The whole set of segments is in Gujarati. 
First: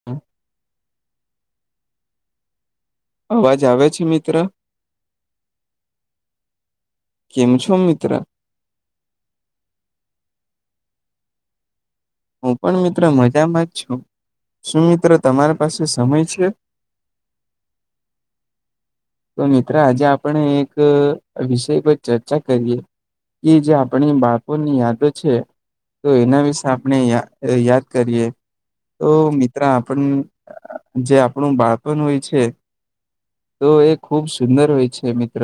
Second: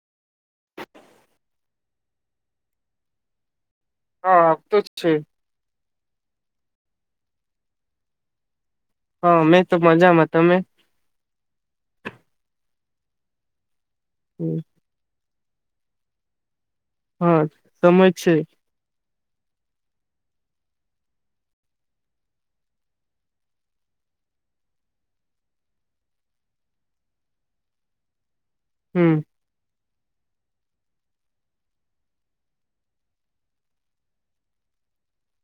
[unintelligible] અવાજ આવે છે. મિત્ર હા આ તો જ છે. કેમ છો મિત્ર. હા મેં તો મજામાં તમે. હું પણ મિત્ર મજામાં જ છું. હમ. મિત્ર તમારી પાસે સમય છે. હા સમય છે. તો મિત્ર આજે આપણે એક વિષય પર ચર્ચા કરીએ. એ જે આપણી બાળપણ ની યાદો છે. તો એના વિશે આપણે યાદ કરીએ તો હમ મિ. ત્ર આપણ જે આપણું બાળપણ હોય છે તો એક. ખુબ સુંદર હોય છે મિત્ર.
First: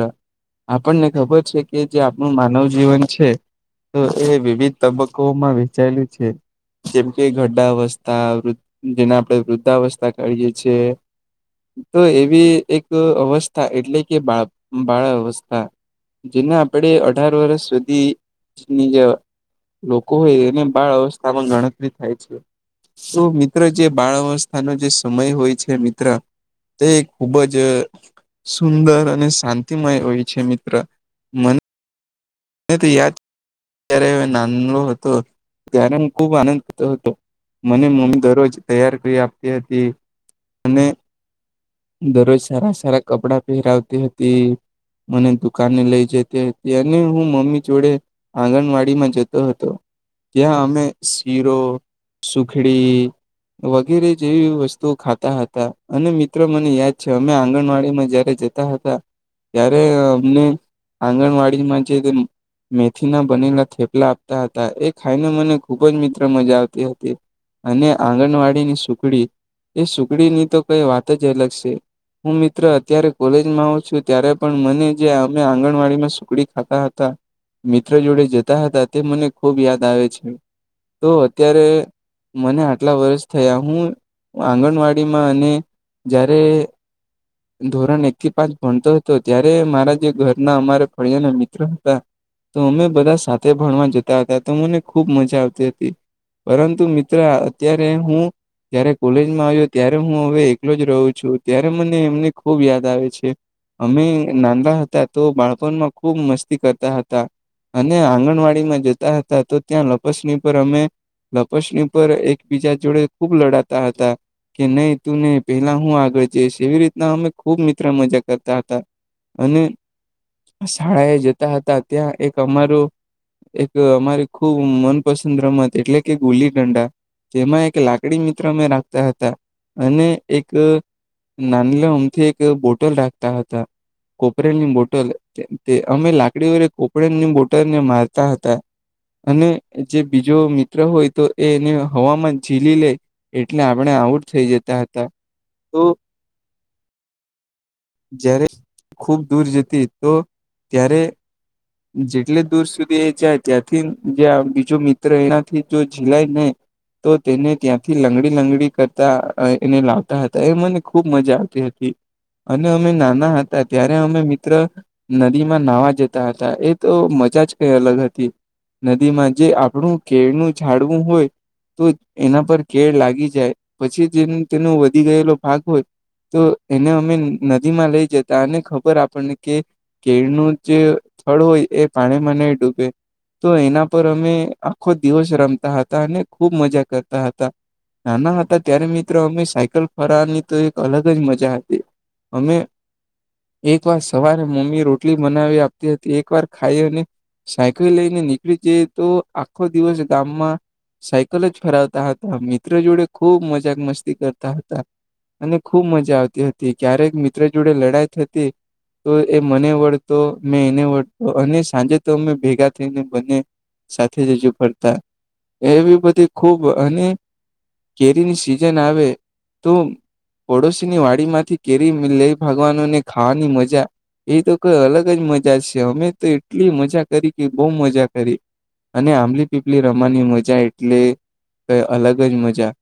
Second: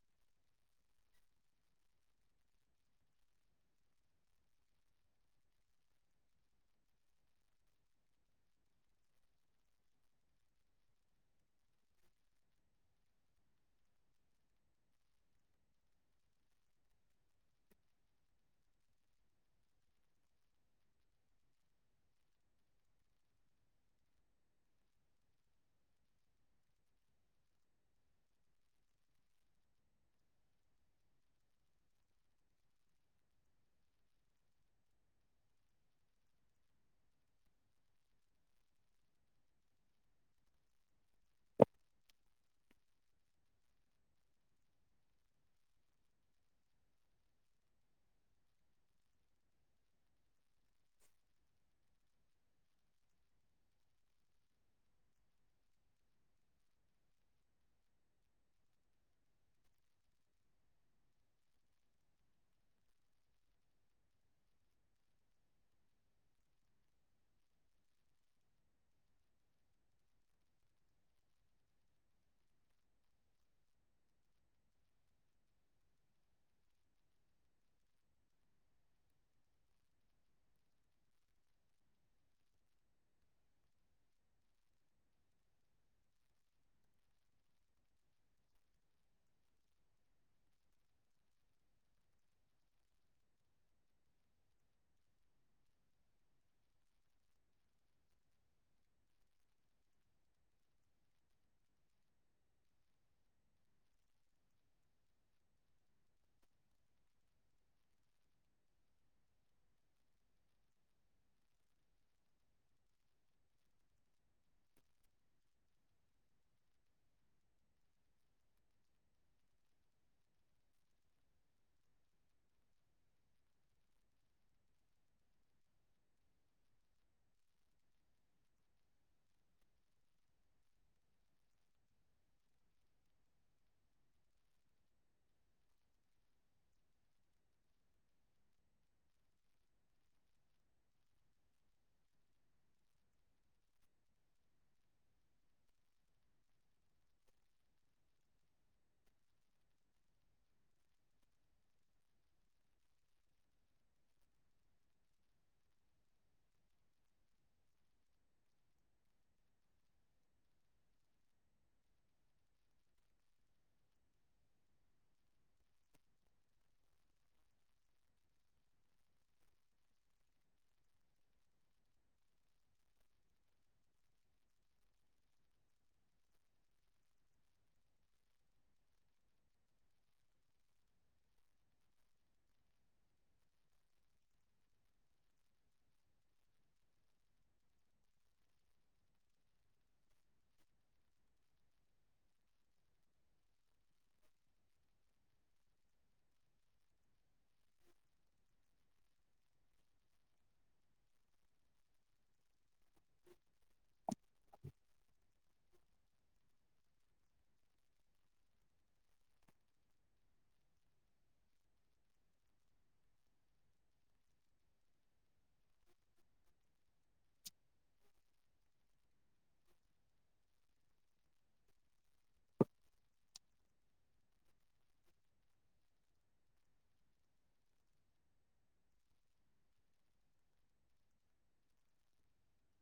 આપણને ખબર છે કે જે આપણું માનવ જીવન છે. તો એ વિવિધ તબક્કોમાં વેચાયેલું છે. જેમકે ગઢાવસ્થાૃ જેને આપડે વૃદ્ધાવસ્થા કહિએ છીએ. તો એવી એક અવસ્થા એટલે કે બાળ બાળ અવસ્થા. જેના આપડે અઢાર વર્ષ સુધીની જે. લોકો હોય એને બાળ અવસ્થામાં ગણતરી થાય છે. શું મિત્ર જે બાળ અવસ્થાનો જે સમય હોય છે મિત્ર. તે ખુબ જ. સુંદર અને શાંતિમય હોય છે મિત્ર મને. તો યાદ જ્યારે નાનલો હતો ત્યારે હું ખૂબ આનંદ કરતો હતો. મને મમ્મી દરરોજ તૈયાર કરી આપતી હતી અને. દરરોજ સારા સારા કપડાં પહેરાવતી હતી. મને દુકાન ને લઈ જતી હતી અને હુ. મમ્મી જોડે આંગણવાડી માં જતો હતો. ત્યાં અમે શીરો સુખડી. વગેરે જેવી વસ્તુઓ ખાતા હતા અને મિત્ર મને યાદ છે અમે આંગણવાડીમાં જયારે જ. હતા ત્યારે અમને આંગણવાડીમાં. મેથીના બનેલા થેપલા આપતા હતા એ ખાઈને મને ખૂબ જ મિત્ર મજા આવતી હતી. અને આંગણવાડીની સુખડી એ સુખડી ની તો કઈ વાત જ અલગ છે. હું મિત્ર અત્યારે કોલેજમાં આવ છું ત્યારે પણ મને જે અમે આંગણવાડીમાં સુખડી ખાતા હતા. મિત્ર જોડે જતા હતા તે મને ખૂબ યાદ આવે છે તો અત્યારે. મને આટલા વર્ષ થયા હું આંગણવાડીમાં અને. જ્યારે. ધોરણ એક થી પાંચ ભણતો હતો ત્યારે મારા જે ઘરના અમારા ફળિયા ના મિત્ર હતા. તો અમે બધા સાથે ભણવા જતા હતા તો મને ખુબ મજા આવતી હતી. પરંતુ મિત્ર અત્યારે હુ. જયારે કોલેજમાં આવ્યો ત્યારે હું હવે એકલો જ રહું છું ત્યારે મને એમની ખુબ યાદ આવે છે. અમે નાના હતા તો બાળપણમાં ખુબ મસ્તી કરતા હતા. તા અને આંગણવાડીમાં જતા હતા તો ત્યાં લપસણી પર અમે લપસણી પર એકબીજા જોડે ખુબ લડાતા હતા. કે નહી તું નહી પેલા હું આગળ જઈશ એવી રીતના અમે ખુબ મિત્ર મજા કરતા હતા. અને શાળા એ જતા હતા ત્યાં એક અમારું એક અમારી ખૂબ મનપસંદ રમત એટલે કે ગુલી ડંડા જેમાં એક લાકડી મિત્ર મેં રાખતા હતા અને એક નાનલે આમથી એક બોટલ રાખતા હતા. કોપરેની બોટલ તે અમે લાકડીઓર કોપરેની બોટલ ને મારતા હતા. અને જે બીજો મિત્ર હોય તો એને હવામાન ઝીલી લે એટલે આપણે આઉટ થઈ જતા હતા તો જારે ખૂબ દૂર જતી તો ત્યારે જેટલી દૂર સુધી એ જાય ત્યાંથી જે બીજો મિત્ર એનાથી જો ઝીલાય ને તો તેને ત્યાંથી લંગડી લંગડી કરતા એને લાવતા હતા એ મને ખૂબ મજા આવતી હતી. અને અમે નાના હતા, ત્યારે અમે મિત્ર નદીમાં નાહવા જતા હતા. તા એ તો મજા જ કઈ અલગ હતી. નદીમાં જે આપણું કેળનું ઝાડવું હોય. તો એના પર કેળ લાગી જાય પછી જે તેનો વધી ગયેલો ભાગ હોય. તો એને અમે નદીમાં લઈ જતા અને ખબર આપણને કે. કેળ નું જે થળ હોય એ પાણી માં નહી ડૂબે તો એના પર અમે આખો દિવસ રમતા હતા અને ખૂબ મજા કરતા હતા નાના હતા ત્યારે મિત્રો અમે સાયકલ ફરવાની તો એક અલગ જ મજા હતી અમે એક વાર સવારે મમ્મી રોટલી બનાવી આપ હતી એક વાર ખાઈ અને. સાયકલ લઈને નીકળી જઈ તો આખો દિવસ ગામમાં સાયકલ જ ફરાવતા હતા મિત્ર જોડે ખૂબ મજાક મસ્તી કરતા હતા અને ખુબ મજા આવતી હતી ક્યારેક મિત્ર જોડે લડાઈ થતી તો એ મને વળતો. મેં એને વઢતો અને સાંજે તો અમે ભેગા થઈને બંને સાથે રજુ પડતા. એવી બધી ખૂબ અને કેરીની સિઝન આવે તો પડોશીની વાડી માંથી કેરી લઈ ભાગવાનો ને ખાવાની મજા એ તો કોઈ અલગ એક જ મજા છે અમે તો એટલી મજા કરી કે બહુ મજા કરી અને આંબલી પીપલી રમવાની મજા એટલે કઈ અલગ જ મજા.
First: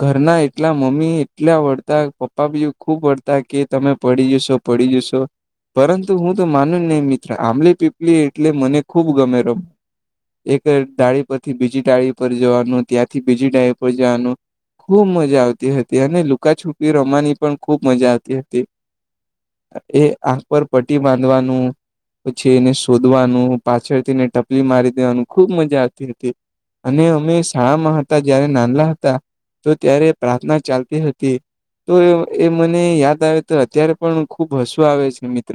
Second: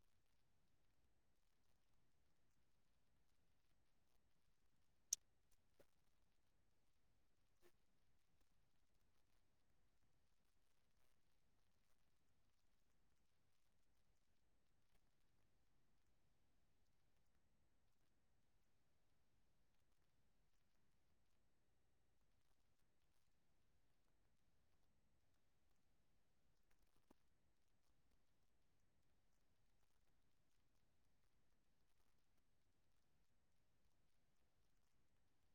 ઘરના એટલા મમ્મી એટલા વઢતા પપ્પા બી ખુબ વઢતા કે તમે પડી જશો. પડી જશો પરંતુ હું. તો માનું નઇ મિત્ર આંબલી પીપલી એટલે મને ખુબ ગમે રમ એક ડાળી પરથી બીજી ડાળી પર જવાનું ત્યાંથી બીજી ડાળી પર જવાનું ખૂબ મજા આવતી હતી અને લુકા છુપી રમવાની પણ ખૂબ મજા આવતી હતી. એ આંખ પર પટ્ટી બાંધવાનું. પછી એને શોધવાનું પાછળથીને ટપલી મારી દેવાનું ખુબ મજા આવતી હતી અને અમે શાળામાં હતા જયારે ના ના હતા તો ત્યારે પ્રાર્થના ચાલતી હતી. તો એ મને યાદ આવે તો અત્યારે પણ ખુબ હસુ આવે છે મિત્ર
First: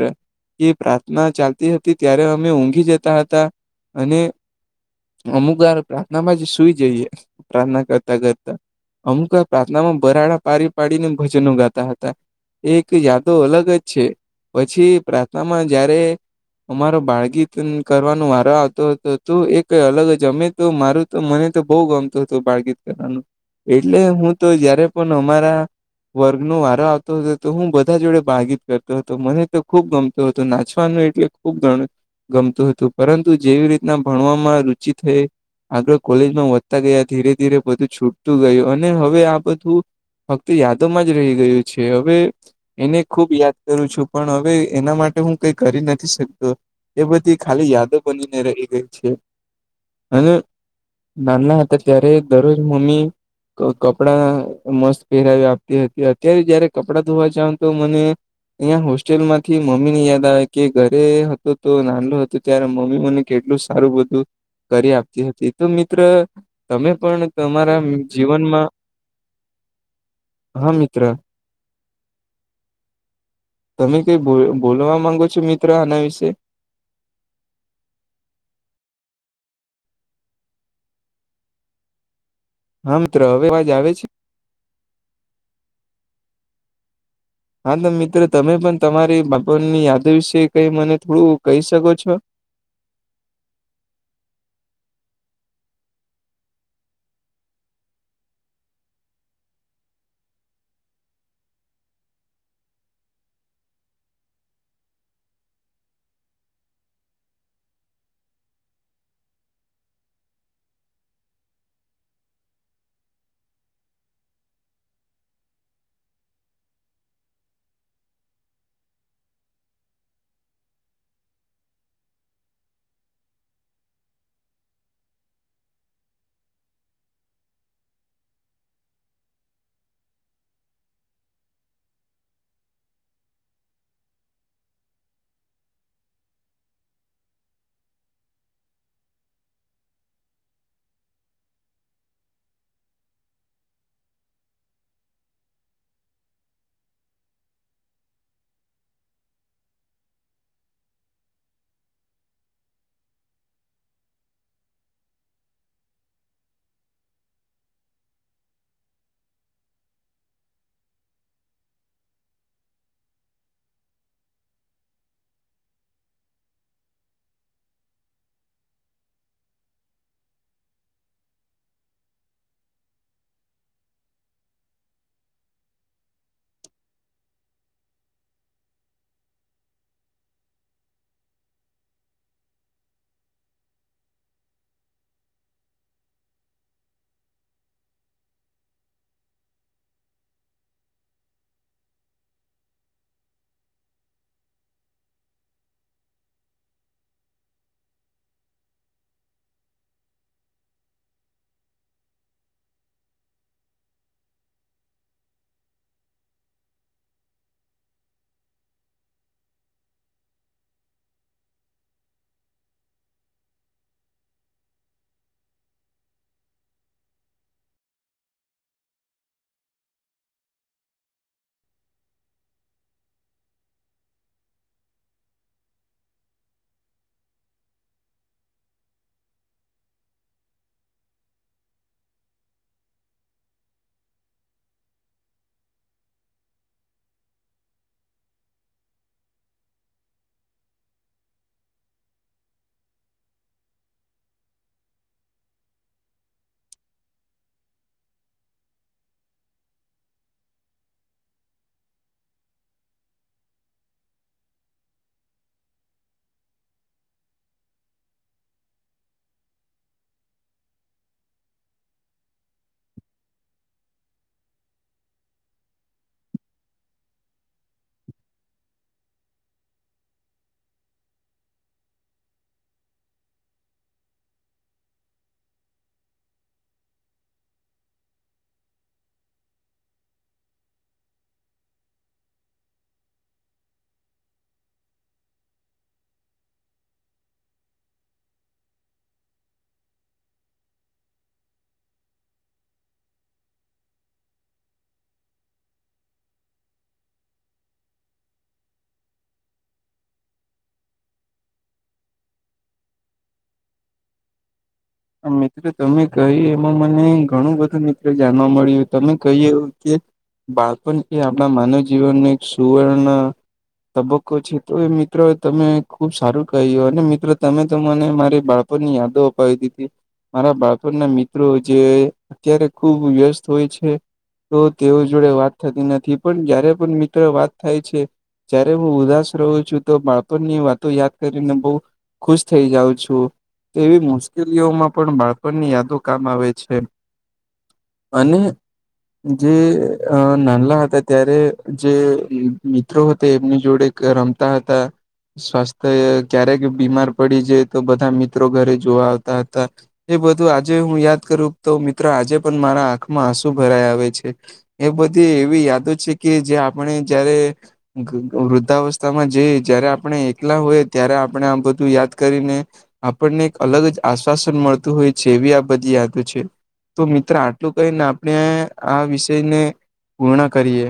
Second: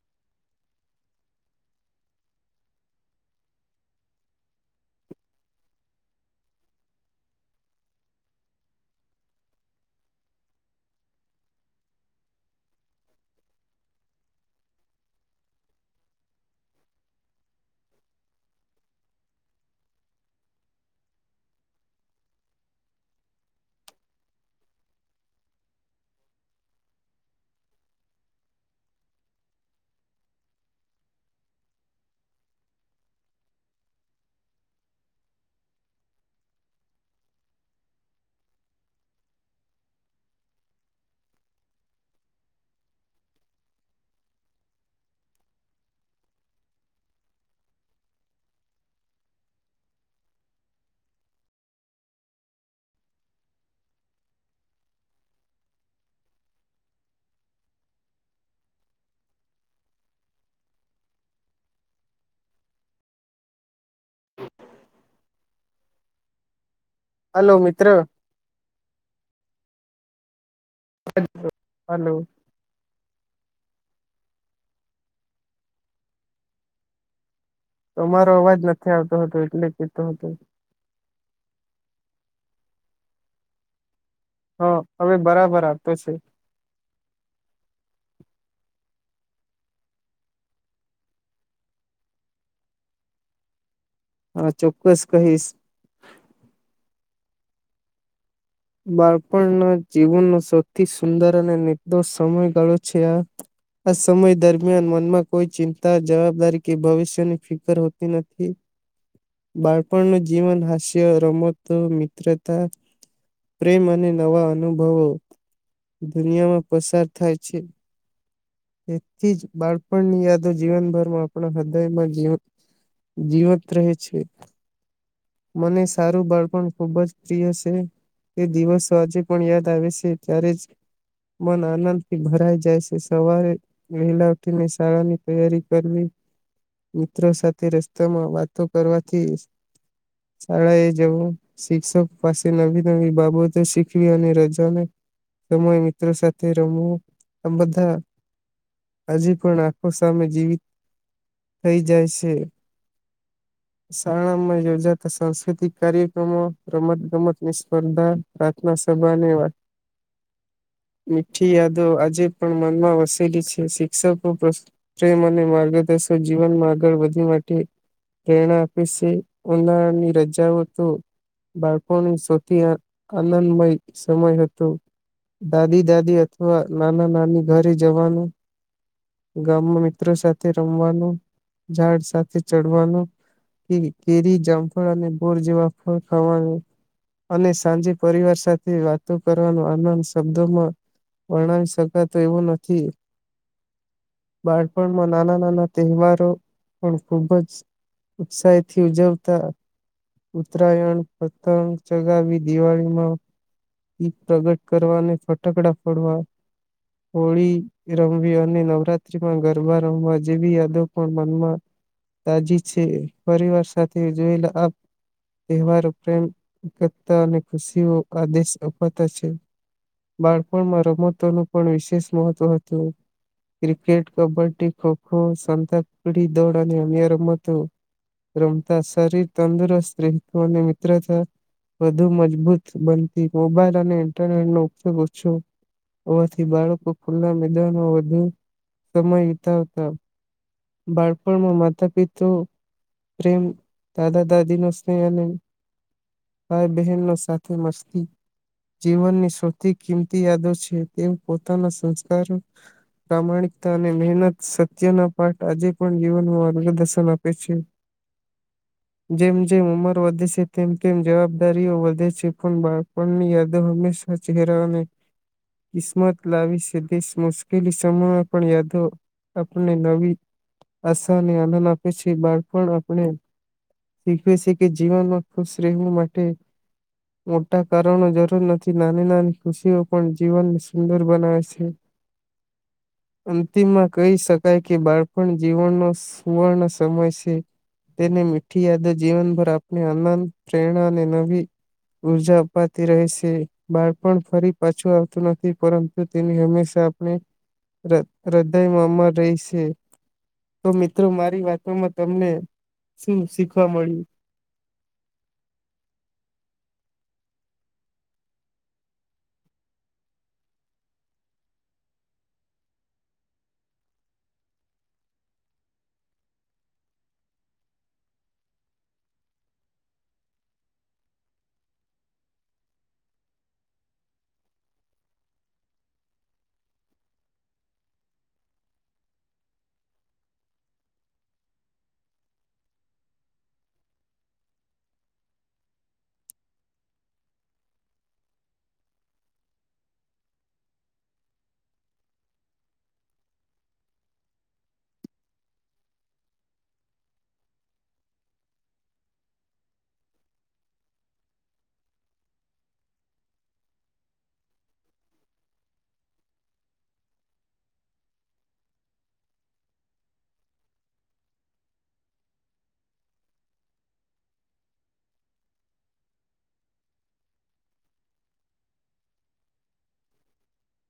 એ પ્રાર્થના ચાલતી હતી ત્યારે અમે ઊંઘી જતા હતા અને અમુક વાર પ્રાર્થનામાં જ સુઈ જઈએ પ્રાર્થના કરતા કરતા અમુક પ્રાર્થનામાં બરાડા પડી પાડીને ભજનો ગાતા હતા એક યાદો અલગ જ છે પછી પ્રાર્થનામાં જયારે અમારો બાળગી ગીત કરવાનો વારો આવતો હતો તું એ કઈ અલગ જ અમે તો મારું તો મને તો બહુ ગમતું હતું બાળગીત એટલે હું તો જયારે પણ અમારા વર્ગ નો વારો આવતો હતો તો હું બધા જોડે બાળગીત કરતો હતો મને તો ખુબ ગમ તો તો નાચવાનું એટલે ખુબ ગણું ગમતું હતું પરંતુ જેવી રીતના ભણવામાં રુચિ થઈ આગળ કોલેજમાં વધતા ગયા ધીરે ધીરે બધું છૂટતું ગયું અને હવે આ બધું ફક્ત યાદોમાં જ રહી ગયું છે હવે એને ખુબ યાદ કરું છું પણ હવે એના માટે હું કઈ કરી નથી શકતો એ બધી ખાલી યાદો બનીને રહી ગઈ છે અને નાના હતા ત્યારે દરરોજ મમ્મી કપડાં મસ્ત પહેરાવી આપતી હતી અત્યારે જયારે કપડાં ધોવા જાવ તો મને અહીંયા હોસ્ટેલ માંથી મમ્મી ની યાદ આવે કે ઘરે હતો તો નાલો હતો ત્યારે મમ્મી મને કેટલું સારું બધું કરી આપતી હતી તો મિત્ર તમે પણ હલો તમારા મિત્ર જીવનમાં હા મિત્ર હલો તમે કઈો બોલવા માંગો છો મિત્ર આના વિશે તો અમારો અવાજ નથી આવતો હતો એટલે કીતોું હતું હા મિત્રો હવે અવાજ આવે છે હા હવે બરાબર આપતો છે હા તો મિત્ર તમે પણ તમારી બાપની યાદ વિશે કઈ મને થોડું કહી શકો છો હા ચોક્કસ કહીશ બાળપણના જીવનનો સૌથી સુંદર અને નિદોષ સમય ગાળો છે આ આ સમય દરમિયાન મનમાં કોઈ ચિંતા જવાબદારી કે ભવિષ્યની ફિકર હોતી નથી [inaudible] બાળપણ ન જીવન હાસ્ય રમતો મિત્રતા પ્રેમ અને નવા અનુભવો દુનિયામાં પસાર થાય છે તેથી જ બાળપણની યાદો જીવનભરમાં આપણા હૃદયમાં જવ જીવત રહેે છે મને સારું બાળપણ ખુબ જ પ્રિય છે એ દિવસો આજે પણ યાદ આવે છે ત્યારે જ મન આનંદ થી ભરાઈ જાય છે સવારે વેહલા ઉઠી ને શાળા ની તૈયારી કરવી મિત્રો સાથે રસ્તામાં વાતો કરવાથી જ શાળા એ જવું શિક્ષક પાસે નવી નવી બાબતો શીખવી અને રજાને સમય મિત્રો સાથે રમવું આ બધા હજી પણ આખો સામે જીવિત થઈ જાય છે શાળામાં રજા સાંસ્કૃતિક કાર્યક્રમો રમત ગમતની સ્પર્ધા પ્રાર્થના સભા અને વા [inaudible] મીઠી યાદો આજે પણ મનમાં વસેલી છે શિક્ષકો પ્રેમ અને માર્ગદર્શક જીવનમાં આગળ વધી માટે પ્રેરણા આપી છે ઉનાળાની રજાઓ તો બાળકોની સૌથી આનંદમય સમય હતો દાદી દાદી અથવા નાના નાની ઘરે જવાનું ગામમાં મિત્રો સાથે રમવાનું ઝાડ સાથે ચડવાનું કેરી કેરી જામફળ અને બોર જેવા ફળ ખાવાનું અને સાંજે પરિવાર સાથે વાતો કરવાનો આનંદ શબ્દોમાં વર્ણાવી શકાતો એવું નથી બાળપણમાં નાના નાના તહેવારો પણ ખુબ જ ઉત્સાહી થી ઉજવતા ઉત્તરાયણ પતંગ ચગાવી દિવાળીમાં દીપ પ્રગટ કરવાને ફટકડા ફોડવા હોળી રમવી અને નવરાત્રીમાં ગરબા રમવા જેવી યાદો પણ મનમાં તાજી છે પરિવાર સાથે જોયેલા આપ તહેવારો પ્રેમ એકતા અને ખુશીઓ આદેશ અપાતા છે. બાળપણમાં રમતોનું પણ વિશેષ મહત્વ હતું. ક્રિકેટ કબડ્ડી ખોખો સંતાકુકડી દોડ અને અન્ય રમતો રમતા શરીર તંદુરસ્ત રહેતું અને મિત્રતા વધુ મજબૂત બનતી મોબાઈલ અને ઇન્ટરનેટ નો ઉપયોગ ઓછો હોવાથી બાળકો ખુલ્લા મેદાનમાં વધુ સમય વિતાવતા. બાળપણમાં માતા પિતું પ્રેમ દાદા દાદી નો સ્નેહ અને ભાઈ બહેન નો સાથે મસ્તી જીવનની સૌથી કિંમતી યાદો છે તે પોતાના સંસ્કારો પ્રામાણિકતા અને મહેનત સત્યના પાઠ આજે પણ જીવનમાં માર્ગદર્શન આપે છે. જેમ જેમ ઉંમર વધે છે તેમ તેમ જવાબદારીઓ વધે છે પણ બાળ પણની યાદો હંમેશા ચહેરાઓ ને કિસ્મત લાવી છે [unintelligible] મુશ્કેલી સમમાં પણ યાદો આપને નવી આશાને આનંદ આપે છે બાળપણ આપણે શીખવે છે કે જીવનમાં ખુશ રહેવું માટે મોટા કારણો જરૂર નથી નાની નાની ખુશીઓ પણ જીવનને સુંદર બનાવે છે. [inaudible] અંતિમમાં કહી શકાય કે બાળપણ જીવનનો સુવર્ણ સમય છે. તેને મીઠી યાદ જીવનભર આપણે આનંદ પ્રેરણા અને નવી ઉર્જા આપતી રહે છે બાળપણ ફરી પાછું આવતું નથી પરંતુ તેની હંમેશા આપણે ર હૃદયમાં અમર રહી છે. તો મિત્રો મારી વાતોમાં તમને શું શીખવા મળ્યું મિત્ર તમે કહી એમાં મને ઘણું બધું મિત્ર જાણવા મળ્યું તમે કહ્યું એવું કે બાળપણ એ આપણા માનવ જીવનને એક સુવર્ણ તબક્કો છે તો એ મિત્રો તમે ખુબ સારું કહ્યું અને મિત્ર તમે તો મને મારી બાળ પણ ની યાદો અપાય દીધી. મારા બાળપણના મિત્રો જે અત્યારે ખુબ વ્યસ્ત હોય છે. તો તેઓ જોડે વાત થતી નથી પણ જયારે પણ મિત્ર વાત થાય છે. જય્યારે હું ઉદાસ રહું છું તો બાળપણની વાતો યાદ કરીને બો ખુશ થઇ જાઉં છું એવી મુશકે લીઓમાં પણ બાળકોની યાદો કામ આવે છે અને જે નાનલા હતા ત્યારે જે મિત્રો હતા એમની જોડે રમતા હતા. સ્વાસ્થ્ય ક્યારેક બીમાર પડી જાય તો બધા મિત્રો ઘરે જોવા આવતા હતા. એ બધું આજે હું યાદ કરું તો મિત્રો આજે પણ મારા આંખમાં આંસુ ભરાય આવે છે. એ બધી એવી યાદો છે કે જે આપણે જયારે વૃદ્ધાવસ્થામાં જઈ જયારે આપણે એકલા હોય ત્યારે આપણે આ બધું યાદ કરીને આપણને એક અલગ જ આશ્વાસન મળતું હોય છે એવી આ બધી યાદો છે. તો મિત્ર આટલું કહીને આપણે આ વિષયને પૂર્ણ કરીએ.